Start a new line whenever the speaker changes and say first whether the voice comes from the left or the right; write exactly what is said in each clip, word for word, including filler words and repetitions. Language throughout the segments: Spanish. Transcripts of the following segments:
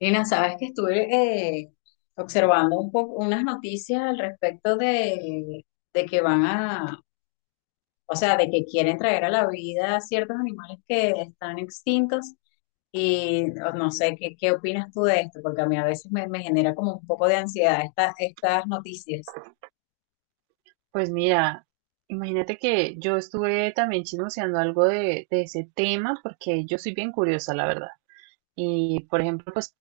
left: Lina, sabes que estuve eh, observando un poco unas noticias al respecto de, de que van a, o sea, de que quieren traer a la vida ciertos animales que están extintos y o no sé qué, qué opinas tú de esto, porque a mí a veces me, me genera como un poco de ansiedad esta- estas noticias.
right: Pues mira, imagínate que yo estuve también chismoseando algo de, de ese tema porque yo soy bien curiosa, la verdad. Y, por ejemplo, pues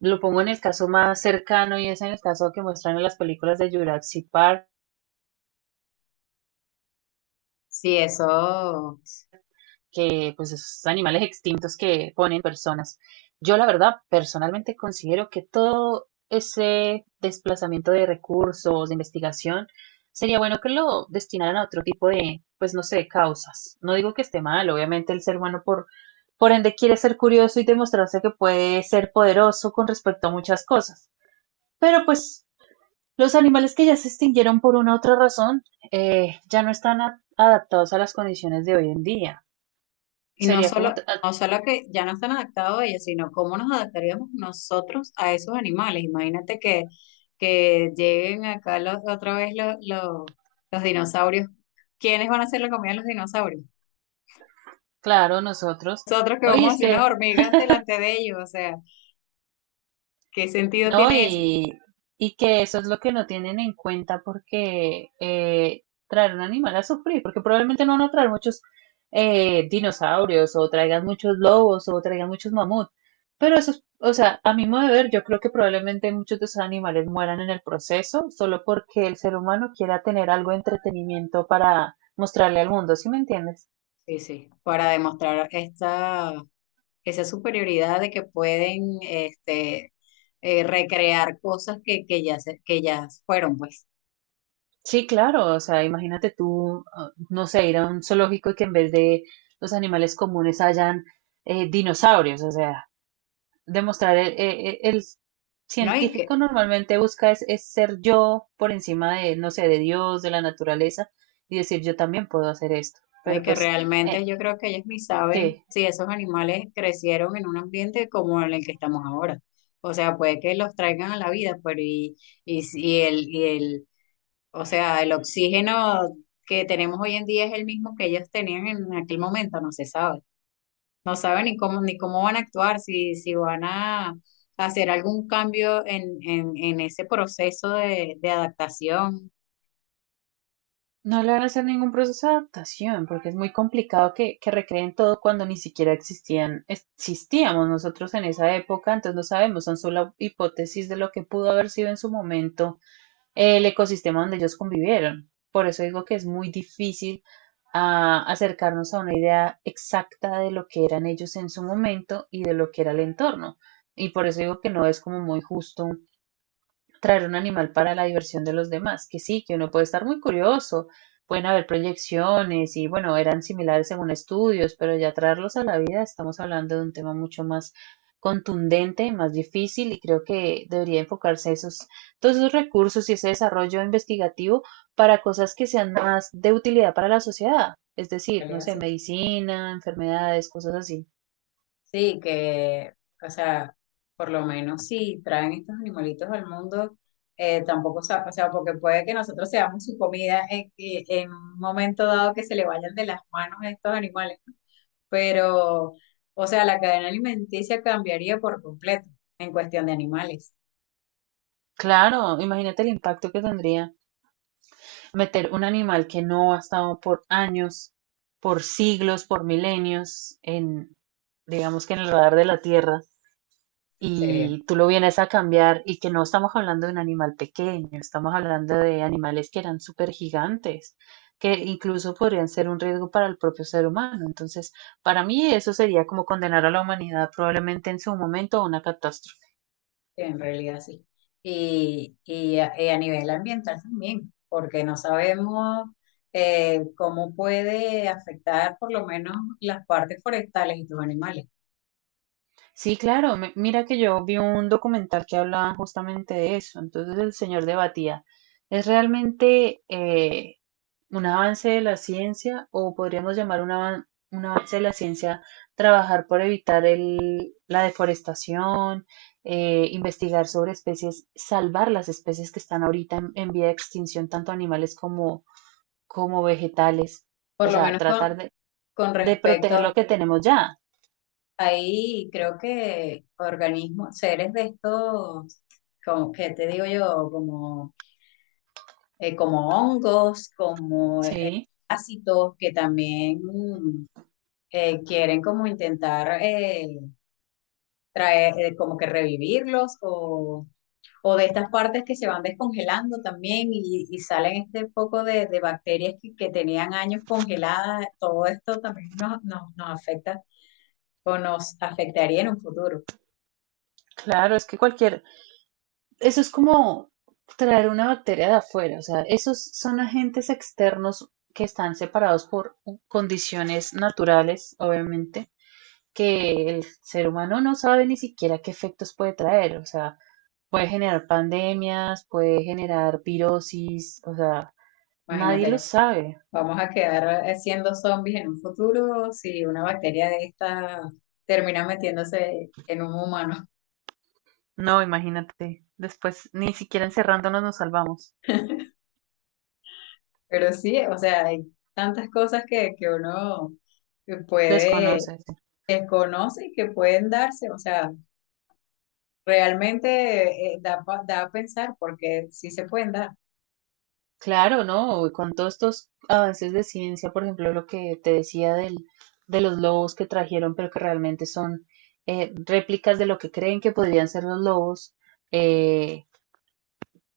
right: lo pongo en el caso más cercano y es en el caso que muestran en las películas de Jurassic Park.
left: Sí, eso.
right: Que pues esos animales extintos que ponen personas. Yo la verdad personalmente considero que todo ese desplazamiento de recursos, de investigación, sería bueno que lo destinaran a otro tipo de, pues no sé, causas. No digo que esté mal, obviamente el ser humano por, por ende quiere ser curioso y demostrarse que puede ser poderoso con respecto a muchas cosas. Pero pues los animales que ya se extinguieron por una u otra razón eh, ya no están a- adaptados a las condiciones de hoy en día.
left: Y no
right: Sería como
left: solo,
right: t-
left: no solo que ya no están adaptados ellos, sino cómo nos adaptaríamos nosotros a esos animales. Imagínate que, que lleguen acá los- otra vez los, los, los dinosaurios. ¿Quiénes van a hacer la comida de los dinosaurios?
right: Claro, nosotros.
left: Nosotros que
right: No, y
left: vamos a
right: es
left: hacer unas
right: que,
left: hormigas delante de ellos. O sea, ¿qué sentido
right: no,
left: tiene eso?
right: y, y que eso es lo que no tienen en cuenta porque eh, traer un animal a sufrir, porque probablemente no van a traer muchos eh, dinosaurios o traigan muchos lobos o traigan muchos mamuts. Pero eso es, o sea, a mi modo de ver, yo creo que probablemente muchos de esos animales mueran en el proceso solo porque el ser humano quiera tener algo de entretenimiento para mostrarle al mundo, ¿sí me entiendes?
left: Sí, sí, para demostrar esta, esa superioridad de que pueden este, eh, recrear cosas que, que ya, se- que ya fueron, pues.
right: Sí, claro, o sea, imagínate tú, ah, no sé, ir a un zoológico y que en vez de los animales comunes hayan eh, dinosaurios, o sea, demostrar el, e- e- el
left: ¿No? Y que,
right: científico normalmente busca es, es ser yo por encima de, no sé, de Dios, de la naturaleza y decir yo también puedo hacer esto,
left: ay,
right: pero
left: que
right: pues,
left: realmente
right: eh,
left: yo creo que ellos ni saben
right: sí,
left: si esos animales crecieron en un ambiente como en el que estamos ahora. O sea, puede que los traigan a la vida, pero y, y, si el, y el, o sea, el oxígeno que tenemos hoy en día es el mismo que ellos tenían en aquel momento, no se sabe. No saben ni cómo, ni cómo van a actuar, si, si van a hacer algún cambio en, en, en ese proceso de, de adaptación.
right: no le van a hacer ningún proceso de adaptación, porque es muy complicado que, que recreen todo cuando ni siquiera existían, existíamos nosotros en esa época, entonces no sabemos, son solo hipótesis de lo que pudo haber sido en su momento el ecosistema donde ellos convivieron. Por eso digo que es muy difícil ah, acercarnos a una idea exacta de lo que eran ellos en su momento y de lo que era el entorno. Y por eso digo que no es como muy justo traer un animal para la diversión de los demás, que sí, que uno puede estar muy curioso, pueden haber proyecciones y bueno, eran similares según estudios, pero ya traerlos a la vida estamos hablando de un tema mucho más contundente, más difícil y creo que debería enfocarse esos, todos esos recursos y ese desarrollo investigativo para cosas que sean más de utilidad para la sociedad, es
left: ¿Qué
right: decir,
left: le
right: no sé,
left: hace?
right: medicina, enfermedades, cosas así.
left: Sí, que, o sea, por lo menos si traen estos animalitos al mundo, eh, tampoco, sa- o sea, porque puede que nosotros seamos su comida en, y- en un momento dado que se le vayan de las manos a estos animales, ¿no? Pero, o sea, la cadena alimenticia cambiaría por completo en cuestión de animales.
right: Claro, imagínate el impacto que tendría meter un animal que no ha estado por años, por siglos, por milenios, en, digamos que en el radar de la Tierra,
left: Sería
right: y tú lo vienes a cambiar, y que no estamos hablando de un animal pequeño, estamos hablando de animales que eran súper gigantes, que incluso podrían ser un riesgo para el propio ser humano. Entonces, para mí eso sería como condenar a la humanidad probablemente en su momento a una catástrofe.
left: en realidad sí. Y, y a, y a nivel ambiental también, porque no sabemos eh, cómo puede afectar por lo menos las partes forestales y tus animales.
right: Sí, claro, mi- mira que yo vi un documental que hablaba justamente de eso, entonces el señor debatía, ¿es realmente eh, un avance de la ciencia o podríamos llamar un, avan- un avance de la ciencia trabajar por evitar el- la deforestación, eh, investigar sobre especies, salvar las especies que están ahorita en, en vía de extinción, tanto animales como, como vegetales?
left: Por
right: O
left: lo
right: sea,
left: menos con,
right: tratar de,
left: con
right: de proteger lo
left: respecto,
right: que tenemos ya,
left: ahí creo que organismos, seres de estos, como que te digo yo, como, eh, como hongos, como eh,
right: ¿sí?
left: ácidos que también mm, eh, quieren como intentar eh, traer, eh, como que revivirlos o, o de estas partes que se van descongelando también y, y salen este poco de, de bacterias que, que tenían años congeladas, todo esto también nos, nos, nos afecta o nos afectaría en un futuro.
right: Claro, es que cualquier, eso es como traer una bacteria de afuera, o sea, esos son agentes externos que están separados por condiciones naturales, obviamente, que el ser humano no sabe ni siquiera qué efectos puede traer, o sea, puede generar pandemias, puede generar virosis, o sea, nadie lo
left: Imagínate,
right: sabe.
left: vamos a quedar eh, siendo zombies en un futuro si una bacteria de esta termina metiéndose en un humano.
right: No, imagínate, después ni siquiera encerrándonos nos salvamos,
left: Pero sí, o sea, hay tantas cosas que, que uno que puede,
right: desconoces.
left: que conoce y que pueden darse, o sea, realmente eh, da, pa- da a pensar porque sí se pueden dar,
right: Claro, ¿no? Con todos estos avances de ciencia, por ejemplo, lo que te decía del, de los lobos que trajeron, pero que realmente son eh, réplicas de lo que creen que podrían ser los lobos, eh,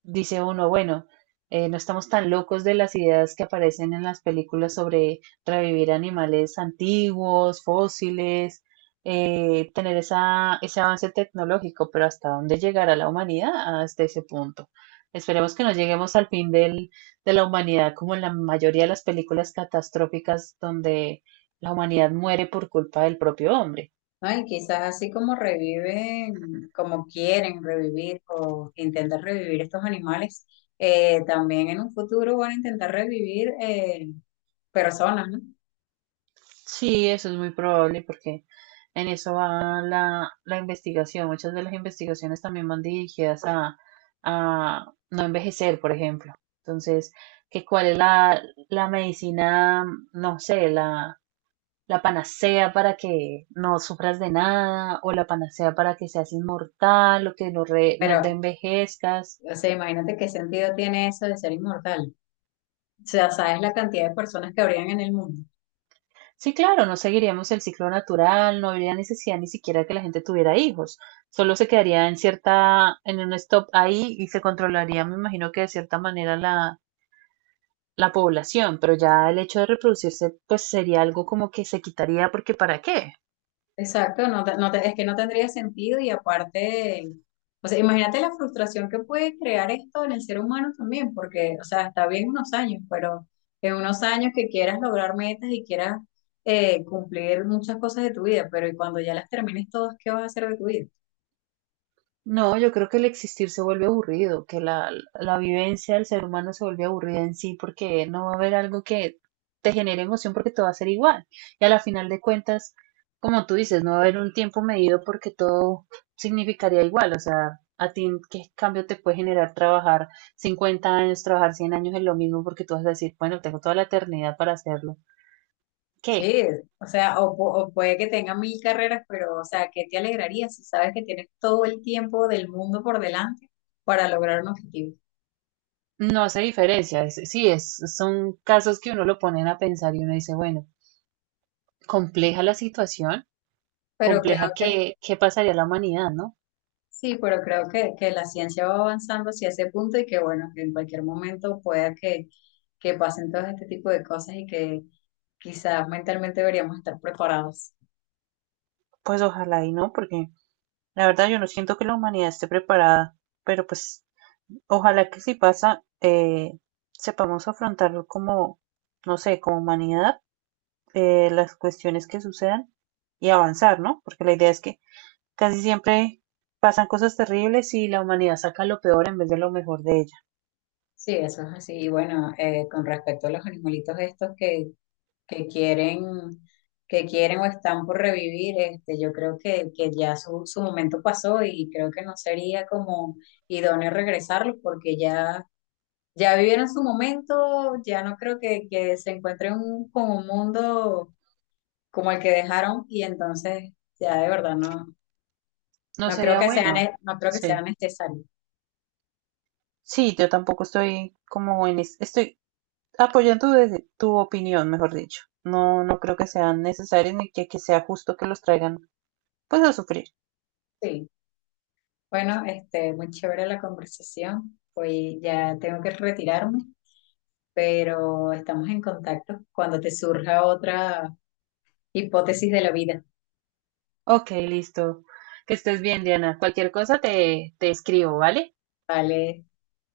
right: dice uno, bueno, eh, no estamos tan locos de las ideas que aparecen en las películas sobre revivir animales antiguos, fósiles, eh, tener esa, ese avance tecnológico, pero ¿hasta dónde llegará la humanidad hasta ese punto? Esperemos que no lleguemos al fin del, de la humanidad como en la mayoría de las películas catastróficas donde la humanidad muere por culpa del propio hombre.
left: ¿no? Y quizás así como reviven, como quieren revivir o intentar revivir estos animales, eh, también en un futuro van a intentar revivir eh, personas, ¿no?
right: Sí, eso es muy probable porque en eso va la, la investigación. Muchas de las investigaciones también van dirigidas a, a no envejecer, por ejemplo. Entonces, que cuál es la, la medicina, no sé, la, la panacea para que no sufras de nada, o la panacea para que seas inmortal, o que no, re-
left: Pero,
right: no te envejezcas.
left: o sea, imagínate qué sentido tiene eso de ser inmortal. O sea, sabes la cantidad de personas que habrían en el mundo.
right: Sí, claro, no seguiríamos el ciclo natural, no habría necesidad ni siquiera que la gente tuviera hijos, solo se quedaría en cierta, en un stop ahí y se controlaría, me imagino que de cierta manera la, la población, pero ya el hecho de reproducirse pues sería algo como que se quitaría porque ¿para qué?
left: Exacto, no, te- no te- es que no tendría sentido y aparte, o sea, imagínate la frustración que puede crear esto en el ser humano también, porque, o sea, está bien unos años, pero en unos años que quieras lograr metas y quieras eh, cumplir muchas cosas de tu vida, pero y cuando ya las termines todas, ¿qué vas a hacer de tu vida?
right: No, yo creo que el existir se vuelve aburrido, que la, la vivencia del ser humano se vuelve aburrida en sí porque no va a haber algo que te genere emoción porque todo va a ser igual. Y a la final de cuentas, como tú dices, no va a haber un tiempo medido porque todo significaría igual. O sea, a ti, ¿qué cambio te puede generar trabajar cincuenta años, trabajar cien años en lo mismo? Porque tú vas a decir, bueno, tengo toda la eternidad para hacerlo. ¿Qué?
left: Sí, o sea, o, pu- o puede que tenga mil carreras, pero, o sea, ¿qué te alegraría si sabes que tienes todo el tiempo del mundo por delante para lograr un objetivo?
right: No hace diferencia. Es- sí, es, son casos que uno lo ponen a pensar y uno dice, bueno, compleja la situación,
left: Pero
right: compleja
left: creo,
right: que, que pasaría la humanidad, ¿no?
left: sí, pero creo que, que la ciencia va avanzando hacia ese punto y que, bueno, que en cualquier momento pueda que, que pasen todo este tipo de cosas y que quizás mentalmente deberíamos estar preparados.
right: Pues ojalá y no, porque la verdad yo no siento que la humanidad esté preparada, pero pues ojalá que si pasa, eh, sepamos afrontarlo como, no sé, como humanidad, eh, las cuestiones que sucedan y avanzar, ¿no? Porque la idea es que casi siempre pasan cosas terribles y la humanidad saca lo peor en vez de lo mejor de ella.
left: Sí, eso es así. Y bueno, eh, con respecto a los animalitos estos que, que quieren, que quieren o están por revivir, este, yo creo que, que ya su, su momento pasó y creo que no sería como idóneo regresarlos porque ya ya vivieron su momento, ya no creo que, que se encuentren un- con un mundo como el que dejaron y entonces ya de verdad no,
right: No
left: no creo
right: sería
left: que sea,
right: bueno.
left: ne- no creo que sea
right: Sí.
left: necesario.
right: Sí, yo tampoco estoy como en es- estoy apoyan tu, de- tu opinión, mejor dicho. No, no creo que sean necesarios ni que, que sea justo que los traigan, pues, a sufrir.
left: Sí, bueno, este, muy chévere la conversación. Hoy ya tengo que retirarme, pero estamos en contacto cuando te surja otra hipótesis de la vida.
right: Ok, listo. Que estés bien, Diana. Cualquier cosa te, te escribo, ¿vale?
left: Vale.